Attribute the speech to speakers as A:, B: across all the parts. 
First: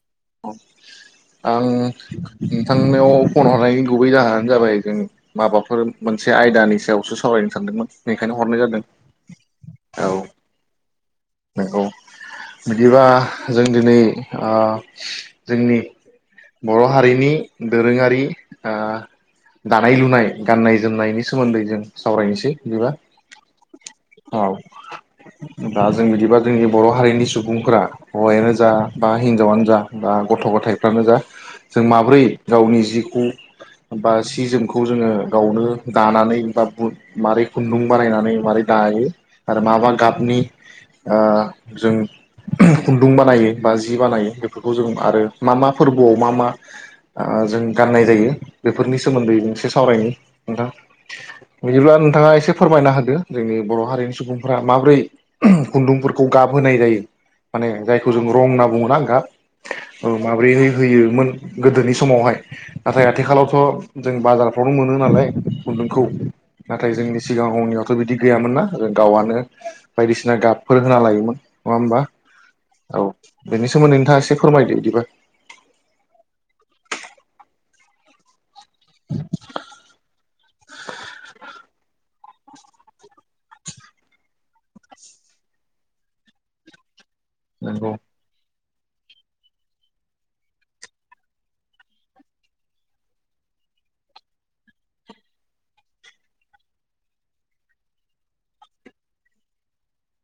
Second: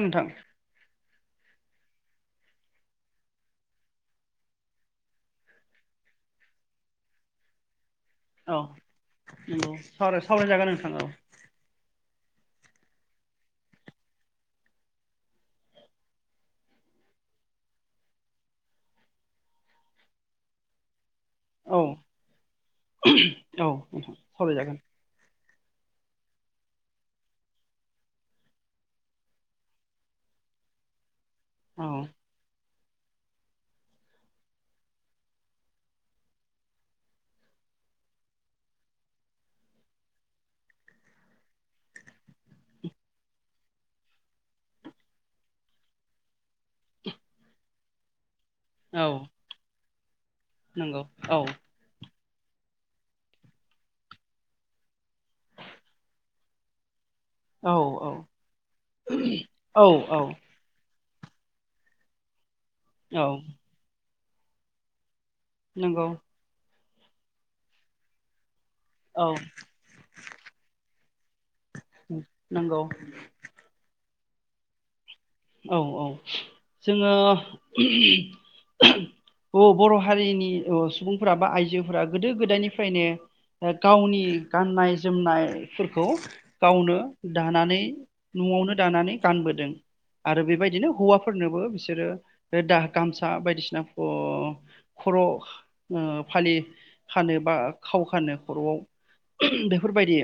A: नोंथां
B: औ आं नोंथांनाव फन हरनायनि गुबै जाहोनानो जाबाय जों माबाफोर मोनसे आयदानि सायाव [unintelligible] सावरायनो सानदोंमोन बेखायनो
A: औ
B: हरनाय जादों
A: नंगौ
B: औ
A: सावराय सावरायजागोन नोंथां औ
B: नोंगौ बिदिबा जों दिनै ओ जोंनि बर' हारिनि दोरोङारि ओ दानाय लुनाय गान्नाय जोमनायनि सोमोन्दै जों
A: औ
B: सावरायनोसै बिदिबा
A: औ नोंथां
B: औ
A: सावरायजागोन
B: दा जों बिदिबा जोंनि बर' हारिनि सुबुंफोरा हौवायानो जा बा हिनजावानो जा बा गथ' गथायफ्रानो जा जों माब्रै
A: औ
B: गावनि जिखौ बा सि जोमखौ जोङो गावनो दानानै बा मारै खुन्दुं बानायनानै मारै दायो आरो माबा गाबनि ओ जों खुन्दुं बानायो बा जि बानायो बेफोरखौ जों आरो मा मा फोरबोआव मा मा आ जों गाननाय जायो बेफोरनि
A: औ
B: सोमोन्दै मोनसे सावरायनि नोंथाङा
A: नंगौ औ
B: बिदिब्ला नोंथाङा एसे फोरमायना होदो जोंनि बर' हारिनि सुबुंफोरा माबोरै खुन्दुंफोरखौ गाब होनाय जायो माने
A: औ
B: जायखौ
A: औ
B: जों रं होनना बुङोना गाब
A: औ
B: ओं
A: औ
B: माबोरै होयो मोन गोदोनि समावहाय नाथाय
A: औ
B: आथिखालावथ' जों बाजारफ्रावनो मोनो नालाय खुन्दुंखौ
A: नंगौ
B: नाथाय जोंनि सिगाङावनियावथ' बिदि गैयामोन ना आरो
A: औ
B: गावआनो बायदिसिना गाबफोर होना लायोमोन नङा होमबा
A: नंगौ
B: औ बेनि सोमोन्दै नोंथाङा एसे फोरमायदो बिदिबा
A: औ औ जोङो। औ बर' हारिनि सुबुंफोरा बा आइजोफोरा गोदो गोदायनिफ्रायनो गावनि गाननाय जोमनायफोरखौ गावनो दानानै
B: नंगौ
A: न'आवनो दानानै गानबोदों आरो बेबायदिनो हौवाफोरनोबो बिसोरो दा गामसा बायदिसिना अ खर' ओ फालि खानो बा खाव खानो खर'आव बेफोरबायदि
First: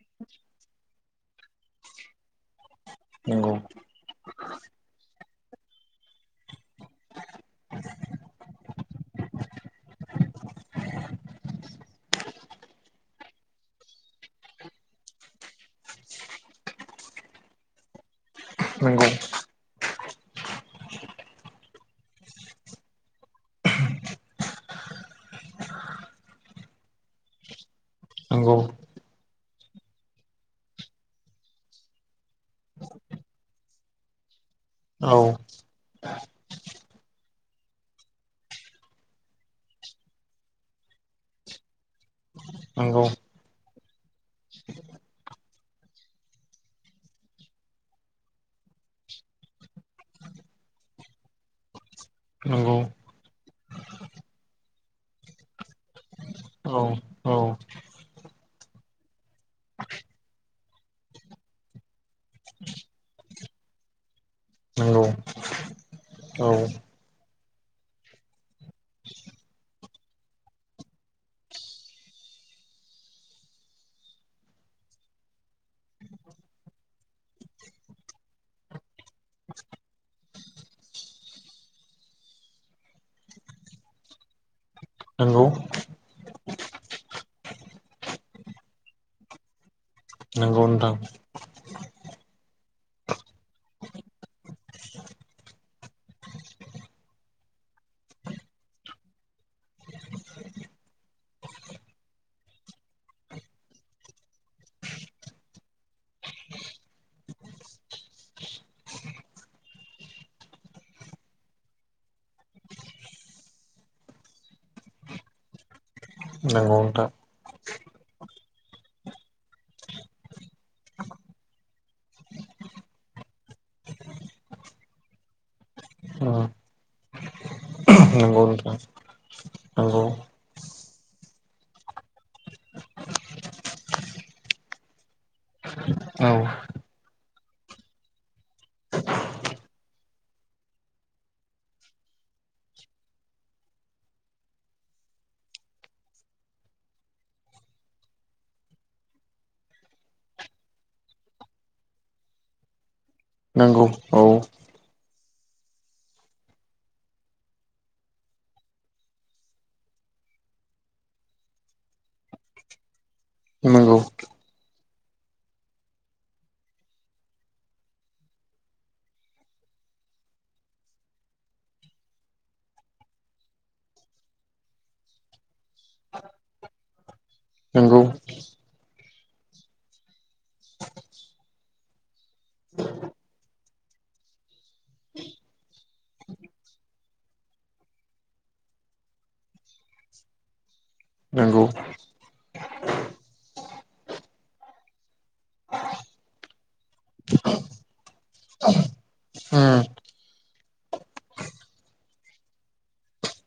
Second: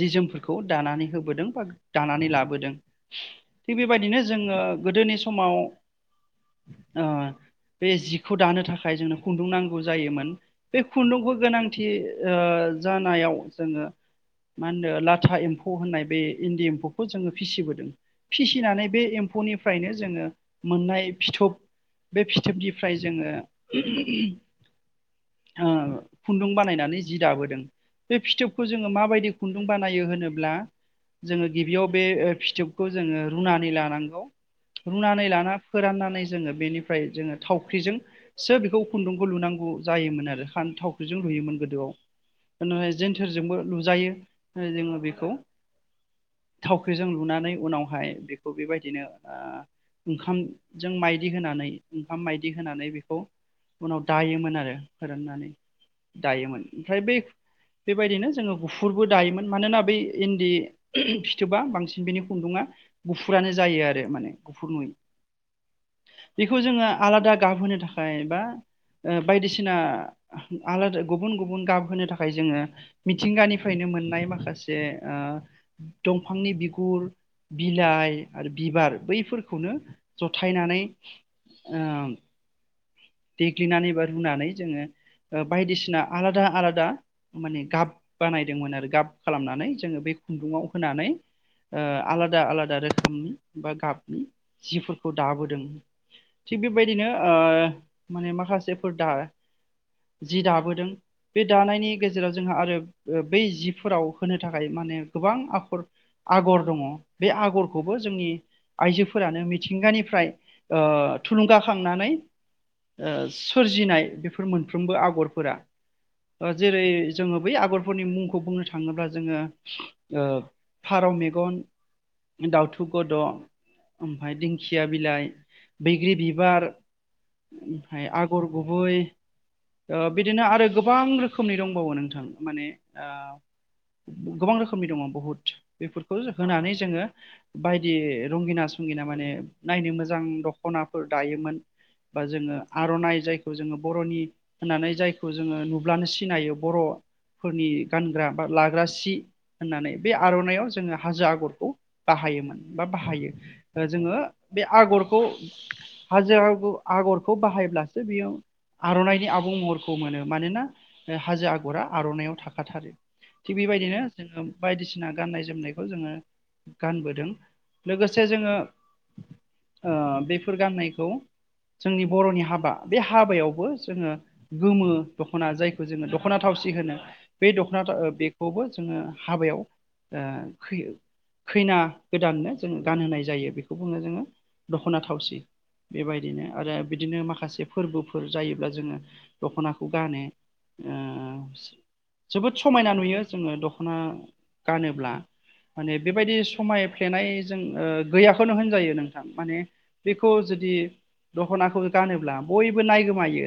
A: जि जोमफोरखौ दानानै होबोदों बा दानानै लाबोदों
B: नंगौ
A: थिग बेबायदिनो जोङो गोदोनि समाव ओ बे जिखौ दानो थाखाय जोंनो खुन्दुं नांगौ जायोमोन बे खुन्दुंखौ गोनांथि। जानायाव जोङो मा होनो लाथा एम्फौ होननाय बे इन्दि एम्फौखौ। खौ जोङो फिसिबोदों फिसिनानै बे
B: नंगौ
A: एम्फौनिफ्रायनो जोङो मोननाय फिथोब। बे फिथोबनिफ्राय जोङो। खुन्दुं बानायनानै जि दाबोदों। बे
B: नंगौ
A: फिथोबखौ जोङो माबायदि खुन्दुं बानायो होनोब्ला जोङो गिबियाव बे फिथोबखौ। जोङो रुनानै लानांगौ
B: औ
A: रुनानै लाना फोराननानै जोङो बेनिफ्राय जोङो। थावख्रिजोंसो बेखौ खुन्दुंखौ लुनांगौ जायोमोन आरो थावख्रिजों लुयोमोन गोदोआव।
B: नंगौ
A: जेेनथोरजोंबो लुजायो जोङो बेखौ थावख्रिजों लुनानै उनाव बेहाय बेखौ बेबायदिनो ओंखामजों माइदि होनानै। ओंखाम बायदि
B: नंगौ
A: होनानै बेखौ उनाव दायोमोन आरो फोराननानै। दायोमोन
B: औ
A: ओमफ्राय ब
B: औ
A: बेबायदिनो जोङो गुफुरबो। दायोमोन मानोना बै इन्दि फिथोबा बांसिन बिनि खुन्दुङा गुफुरानो जायो आरो माने गुफुर नुयै बेखौ जोङो आलादा। गाबहोनो थाखाय बा बायदिसिना आलादा गुबुन गुबुन गाब होनो थाखाय जोङो मिथिंगानिफ्रायनो। मोननाय माखासे दंफांनि बिगुर। बिलाइ आरो बिबार बैफोरखौनो जथायनानै। आ देग्लिनानै एबा रुनानै जोङो
B: नंगौ
A: बायदिसिना आलादा आलादा माने गाब बानायदोंमोन आरो गाब खालामनानै। जोङो बे
B: नंगौ
A: खुन्दुंाव
B: नोंथां
A: होनानै आलादा आलादाोमोन। ओंखामनि बा गाबनि जिफोरखौ दाबोदों। थिग बेबायदिनो माने माखासेफोर दा जि दाबोदों बे दानायनि गेजेराव जोंहा आरो बै जिफोराव होनो थाखाय माने गोबां आगर आगर दङ बे आगरखौबो जोंनि आइजोफोरानो मिथिंगानिफ्राय थुलुंगाखांनानै सोरजिनाय बेफोर मोनफ्रोमबो आगरफोरा
B: नंगौ
A: जेरै
B: नोंथां
A: जोङो बै आगर फोरनि मुंखौ बुंनो थाङोब्ला जोङो फारौ मेगन दाउथु गद दं ओमफ्राय दिंखिया बिलाइ बैग्रि बिबार ओमफ्राय
B: नंगौ
A: आगर
B: नोंथां
A: गुबै
B: नंगौ
A: बिदिनो आरो। गोबां रोखोमनि दंबावो नोंथां माने गोबां रोखोमनि दङ बुहुत बेफोरखौ
B: औ
A: होनानै जोङो बायदि रंगिनास संगिना माने नायनो मोजां दख'नाफोर दायोमोन। बा जोङो आर'नाइ जायखौ जोङो बर'नि होननानै जायखौ जोङो नुब्लानो सिनायो बर'। फोरनि गानग्रा बा लाग्रा सि होननानै बे आर'नाइाव जोङो हाजो आगरखौ बाहाय। बाहायोमोन बा बाहायो।
B: नंगौ
A: जोङो
B: औ।
A: बे आगरखौ हाजो आ आगरखौ बाहायब्लासो बेयो। आर'नाइनि आबुं महरखौ मोनो मानोना हाजो आगरा आर'नाययाव थाखाथारो। थिग
B: नंगौ
A: बेबायदिनो जोङो। बायदिसिना गाननाय जोमनायखौ जोङो गानबोदों लोगोसे जोङो।
B: [inaudible]
A: बेफोर गाननायखौ। जोंनि बर'नि हाबा बे हाबायावबो जोङो गोमो दख'ना जायखौ जोङो दख'ना थावसि होनो बे दख'ना
B: नंगौ
A: बेखौबो जोङो हाबायाव खायो खैना गोदाननो जोङो गानहोनाय जायो बेखौ बुङो जोङो दख'ना थावसि बेबायदिनो आरो बिदिनो माखासे फोरबोफोर जायोब्ला जोङो दख'नाखौ गानो ओ
B: नंगौ।
A: जोबोद समायना नुयो जोङो दख'ना गानोब्ला। माने बेबायदि समायफ्लेनाय जों गैयाखौनो होनजायो नोंथां माने बेखौ जों दिे [unintelligible] दख'नाखौ गानोब्ला बयबो नाय गोमायो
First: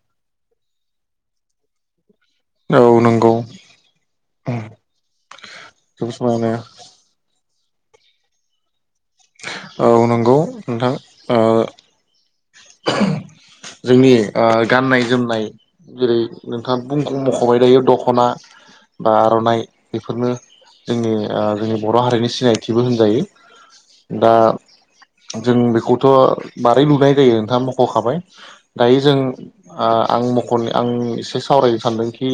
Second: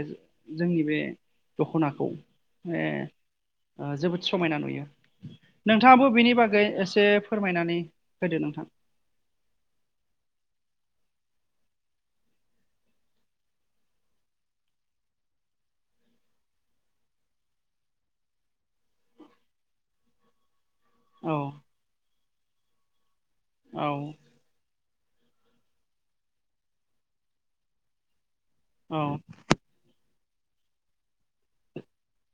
A: जोंनि बे दख'नाखौ
B: औ नंगौ
A: जोबोद समायना नुयो नोंथाङाबो बिनि
B: समानो
A: बागै एसे फोरमायनानै होदो नोंथां।
B: औ नंगौ नोंथां ओ जोंनि गाननाय जोमनाय जेरै नोंथाङा बुंख मख'बाय दायो दख'ना बा आर'नाइ बेफोरनो जोंनि
A: औ
B: जोंनि बर' हारिनि सिनायथिबो होनजायो
A: औ
B: दा जों बेखौथ' बारै लुनाय जायो नोंथाङा मख'खाबाय दायो
A: औ
B: जों आं मख'नो आं एसे सावरायनो सानदोंखि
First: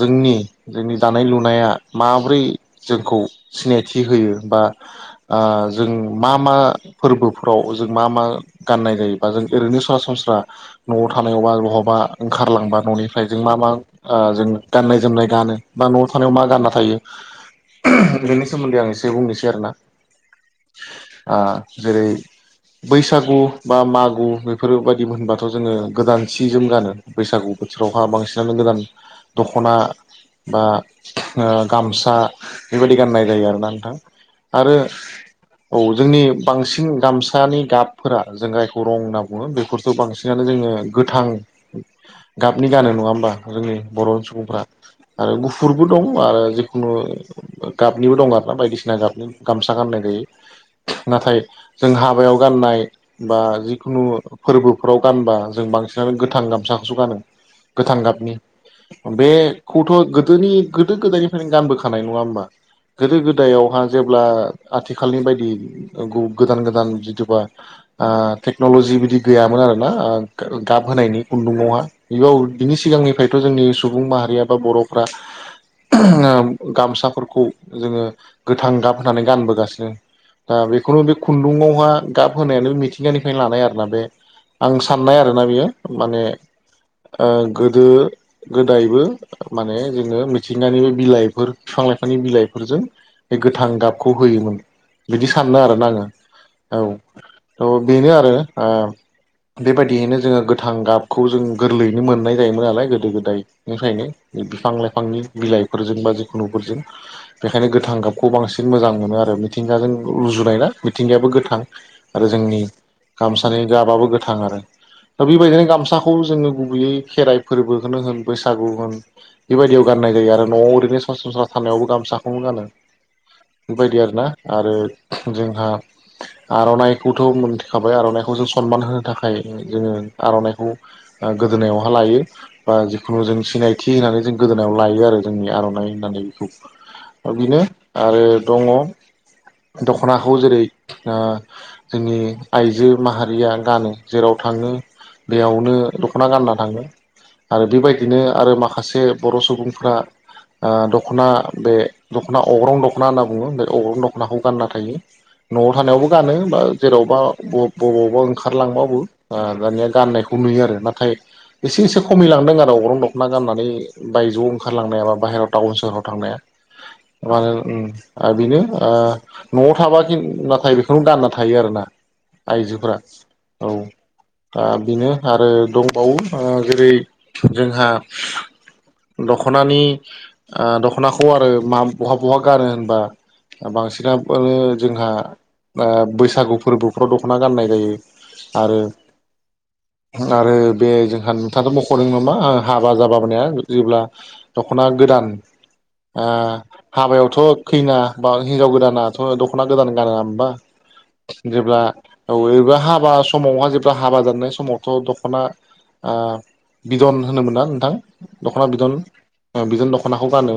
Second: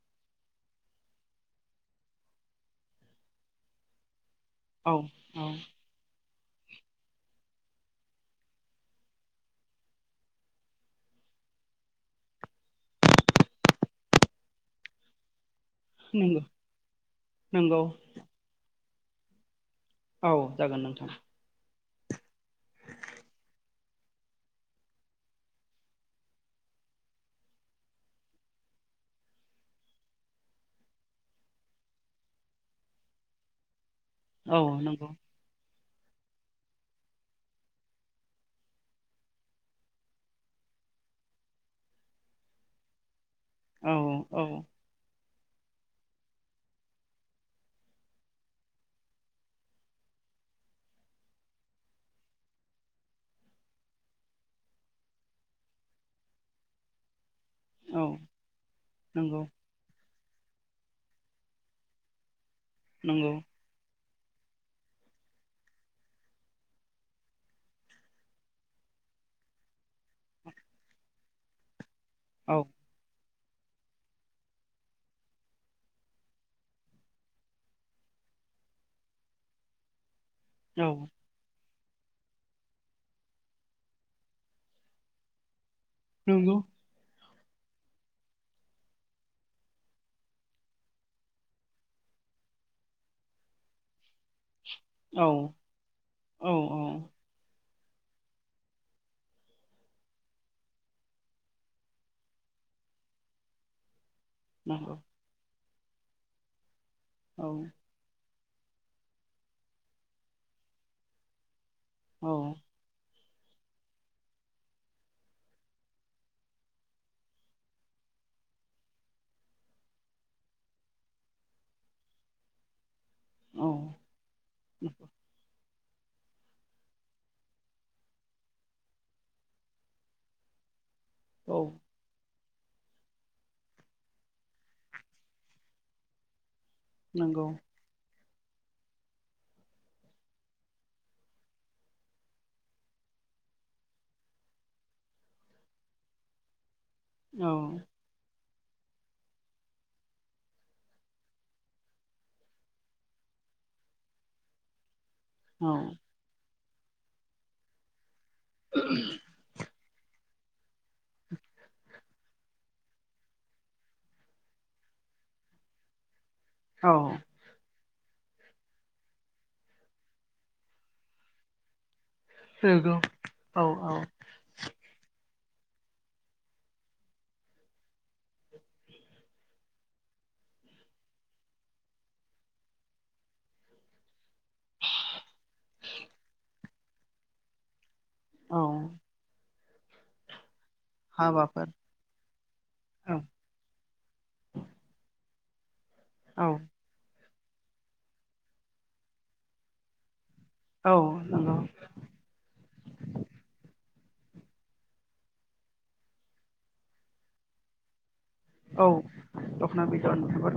B: जोंनि जोंनि दानाय लुनाया माब्रै जोंखौ सिनायथि होयो। बा
A: औ औ
B: जों मा मा फोरबो फाव जों मा मा गाननाय जायोबा जों ओरैनो सरासनस्रा न'आव थानायबा बहाबा ओंखारलांबा न'निफ्राय जों मा मा जों गाननाय जोमनाय गानो। बा न'आव थानायाव
A: नंगौ
B: मा गानना थायो
A: नंगौ
B: बेनि सोमोन्दै आं एसे बुंनोसै आरो ना।
A: औ जागोन नोंथां।
B: जेरै बैसागु बा मागु बेफोरबायदि होनबाथ' जोङो गोदान सि जोम गानो बैसागु बोथोरावहा बांसिनानो गोदान दख'ना बा गामसा बेबायदि गाननाय जायो आरोना नोंथां।
A: औ
B: आरो
A: नंगौ।
B: औ जोंनि बांसिन गामसानि गाबफोरा जों जायखौ रं होनना बुङो बेफोर थ' बांसिनानो जोङो गोथां गाबनि गानो नङा होमबा? जोंनि
A: औ
B: बर'
A: औ
B: सुबुं आरो गुफुरबो दं आरो जिखुनु गाबनिबो दं आरो ना बायदिसिना गाबनि गामसा गाननाय नाथाय जों हाबायाव गाननाय बा जिखुनु फोरबोफ्राव गानोबा जों बांसिनानो गोथां गामसाखौसो गानो। गोथां
A: औ
B: गाबनि
A: नंगौ
B: बेखौथ' गोदोनि गोदो गोदायनिफ्रायनो गानबोखानाय नङा होमबा गोदो
A: नंगौ
B: गोदायावहाय जेब्ला आथिखालनि बायदि गोदान गोदान जिथबा टेकन'लजि बिदि गैयामोन आर ना गाब होनायनि खुन्दुङावहा बेयाव
A: औ
B: बिनि सिगांनिफ्राय खथ' जोंनि सुबुं माहारिया बा बर'फ्रा गामसाफोरखौ जोङो गोथां गाब होनानै गानबोगासिनो दा
A: औ
B: बेखौनो बे खुन्दुङावहा गाब होनायानो मिथिंगानिफ्राय लानाय आरोोना बे आं साननाय आरोोना बियो माने
A: नंगौ
B: गोदो गोदायबो माने जोङो मिथिंगानि बिलाइफोर बिफां लाइफांनि बिलाइफोरजों बे गोथां दाबखौ होयोमोन।
A: औ
B: बिदि साननो आरोना
A: औ औ
B: आङो औ त' बेनो आरो बेबायदियैनो जोङो गोथां गाबखौ जों गोरलैयैनो मोननाय जायोमोन नालाय गोदो गोदायनिफ्रायनो बिफां
A: नंगौ
B: लाइफांनि बिलाइफोरजों बा जिखुनुफोरजों
A: औ
B: बेखायनो गोथां गाब खौखौ बांसिन मोजां मोनो आरो मिथिंगाजों रुजुनाय ना मिथिंगायाबो गोथां आरो
A: औ
B: जोंनि गामसानि जाबाबो गोथां आरो दा बेबायदिनो गामसाखौ जोङो गुबैयै खेराइ फोरबोखौनो होन बैसागु होन बेबायदियाव गाननाय जायो आरो न'आव ओरैनो सरासनस्रा थानायावबो गामसाखौनो गानो
A: औ
B: बेबायदि आरोना आरो जोंहा आर'नाइखौथ' मोनथिखाबाय आर'नाइखौ जों सनमान होनो थाखाय जोङो आर'नाइखौ।
A: औ
B: गोदोनायावहा लायो बा जिखुनु जों सिनायथि होननानै जों गोदोनायाव लायो आरो जोंनि आर'नाइ होननानै बेखौ।
A: नंगौ
B: बिनो आरो। दङ दख'नाखौ जेरै जोंनि आइजो माहारि बारिया गानो जेराव थाङो दैयावनो दख'ना गानना थाङो।
A: औ
B: आरो बेबायदिनो आरो माखासे बर' सुबुंफोरा दख'ना बे दख'ना अग्रं दख'ना होनना बुङो बे अग्रं दख'नाखौ गानना थायो। न'आव
A: औ
B: थानायावबो गानो बा जेरावबा बबावबा ओंखारलांबाबो दानिया। गाननायखौ नुयो आरो नाथाय। एसे एसे खमायलांदों आरो अगरं दख'ना गाननानै बायजोआव ओंखारलांनायााबा बाहेरायाव टाउन सोहराव थांनाया।
A: औ
B: माल आरो बेनो न'आव थाबाि नाथाय बेखौनो दानना थायो आरो ना?
A: बेग
B: औ दा बेनो आरो दंबावो जेरै जोंहा दख'नानि दख'नाखौ आरो मा बहा बहा गानो होनबा। बांसिनानो जोंहा बैसागु फोरबोफ्राव दख'ना गाननाय जायो।
A: औ।
B: आरो आरो बे जोंहा
A: हाबाफोर
B: नोंथाङाथ' मख'दों नामा हाबा
A: औ
B: जाबााबाया जेब्ला दख'ना गोदान।
A: औ
B: हाबायावथ' खैना बा हिनजाव गोदानाथ' दख'ना गोदान गानो न होनबा
A: औ नंगौ
B: जेब्ला अबेबा हा समावहा जेब्ला हाबा जानाय समावथ' दख'ना बिदन होनोमोना नोंथां। दखना
A: औ
B: बिदन
A: दख'ना
B: बिजों
A: बिदन
B: दख'नाखौ
A: एबा
B: गानो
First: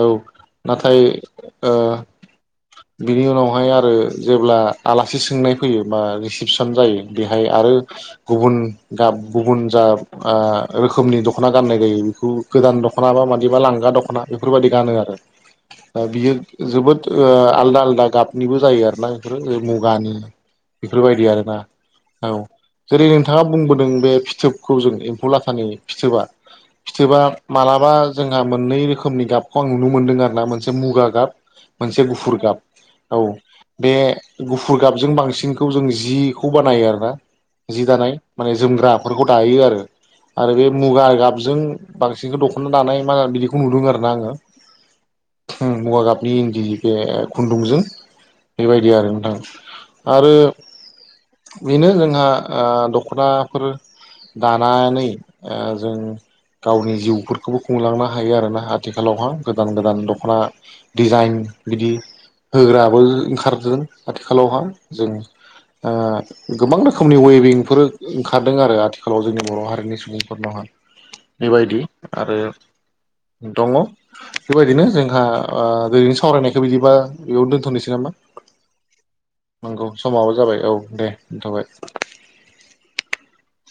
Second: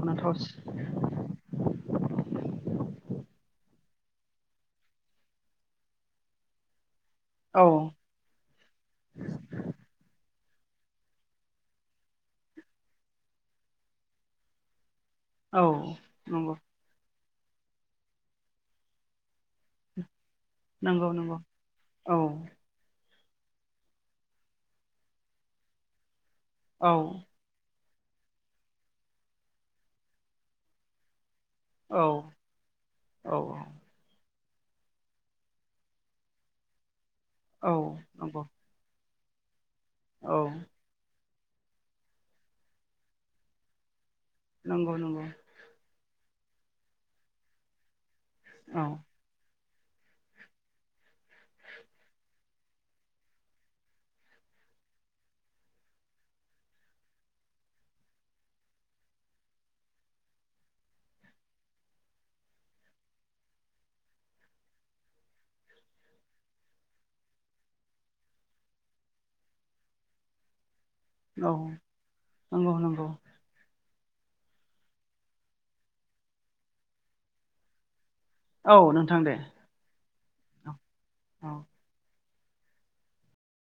B: औ
A: थावसि
B: नाथाय बिनि उनावहाय आरो जेब्ला आलासि सोंनाय फैयो बा रिसिपसन जायो। बेहाय
A: औ
B: आरो गुबुन गाब गुबुन जा रोखोमनि दख'ना गाननाय जायो बेखौ गोदान दख'ना बा मादिबा लांगा दख'ना बेफोरबायाददि गानो आरो।
A: औ
B: ओ बियो
A: नंगौ
B: जोबोद ओ आलदा आलदा गाबनिबो जायो आरोना बेफोरो मुगानि
A: नंगौ
B: बेफोरबायदि
A: नंगौ
B: औ आरोना
A: औ
B: जेरै नोंथाङा बुंबोदों बे फिथोबखौ जों एमफौ लाथानि फिथोबा।
A: औ
B: फिथोबा मालाबा बा जोंहा मोननै रोखोमनि गाबखौ आं नुनो मोनदों आरोना मोनसे मुगा गाब मोनसे
A: औ
B: गुफुर गाब औ बे गुफुर गाबजों बांसिनखौ जों जि बेखौ बानायो आरो ना
A: औ
B: जि दानाय
A: नंगौ
B: माने जोमग्राफोरखौ दायो आरो।
A: औ
B: आरो बे मुगा गाबजों बांसिनखौ दख'ना दानाय मा बिदिखौ नुदों आरो ना आङो।
A: नंगौ नंगौ।
B: बि इनदि बे खुनदिजों
A: औ
B: बेबायदि आरो नोंथां। आरो बेनो जोंहा ओ दख'नाफोर दानानै ओ जों। गावनि जिउफोरखौबो खुंलांनो हायो आरोना आथिखालावहा गोदान गोदान दख'ना डिजाइन। बिदि होग्राबो ओंखारदों आथिखालावहाय जों ओ गोबां रोखोमनि वेबिंफोर ओंखारदों आरो आथिखालाव जोंनि बर' हारिनि सुबुंफोरनावहााय
A: औ
B: बेबायदि आरो
A: नंगौ नंगौ
B: दङ। बेबायदिनो जोंहा ओरैनो सावरायनायखौ बिदिबा बेयावनो दोनथ'नोसै नामा?
A: औ नोंथां दे।
B: नंगौ समाबो जाबाय औ दे
A: औ
B: दोनथ'बाय।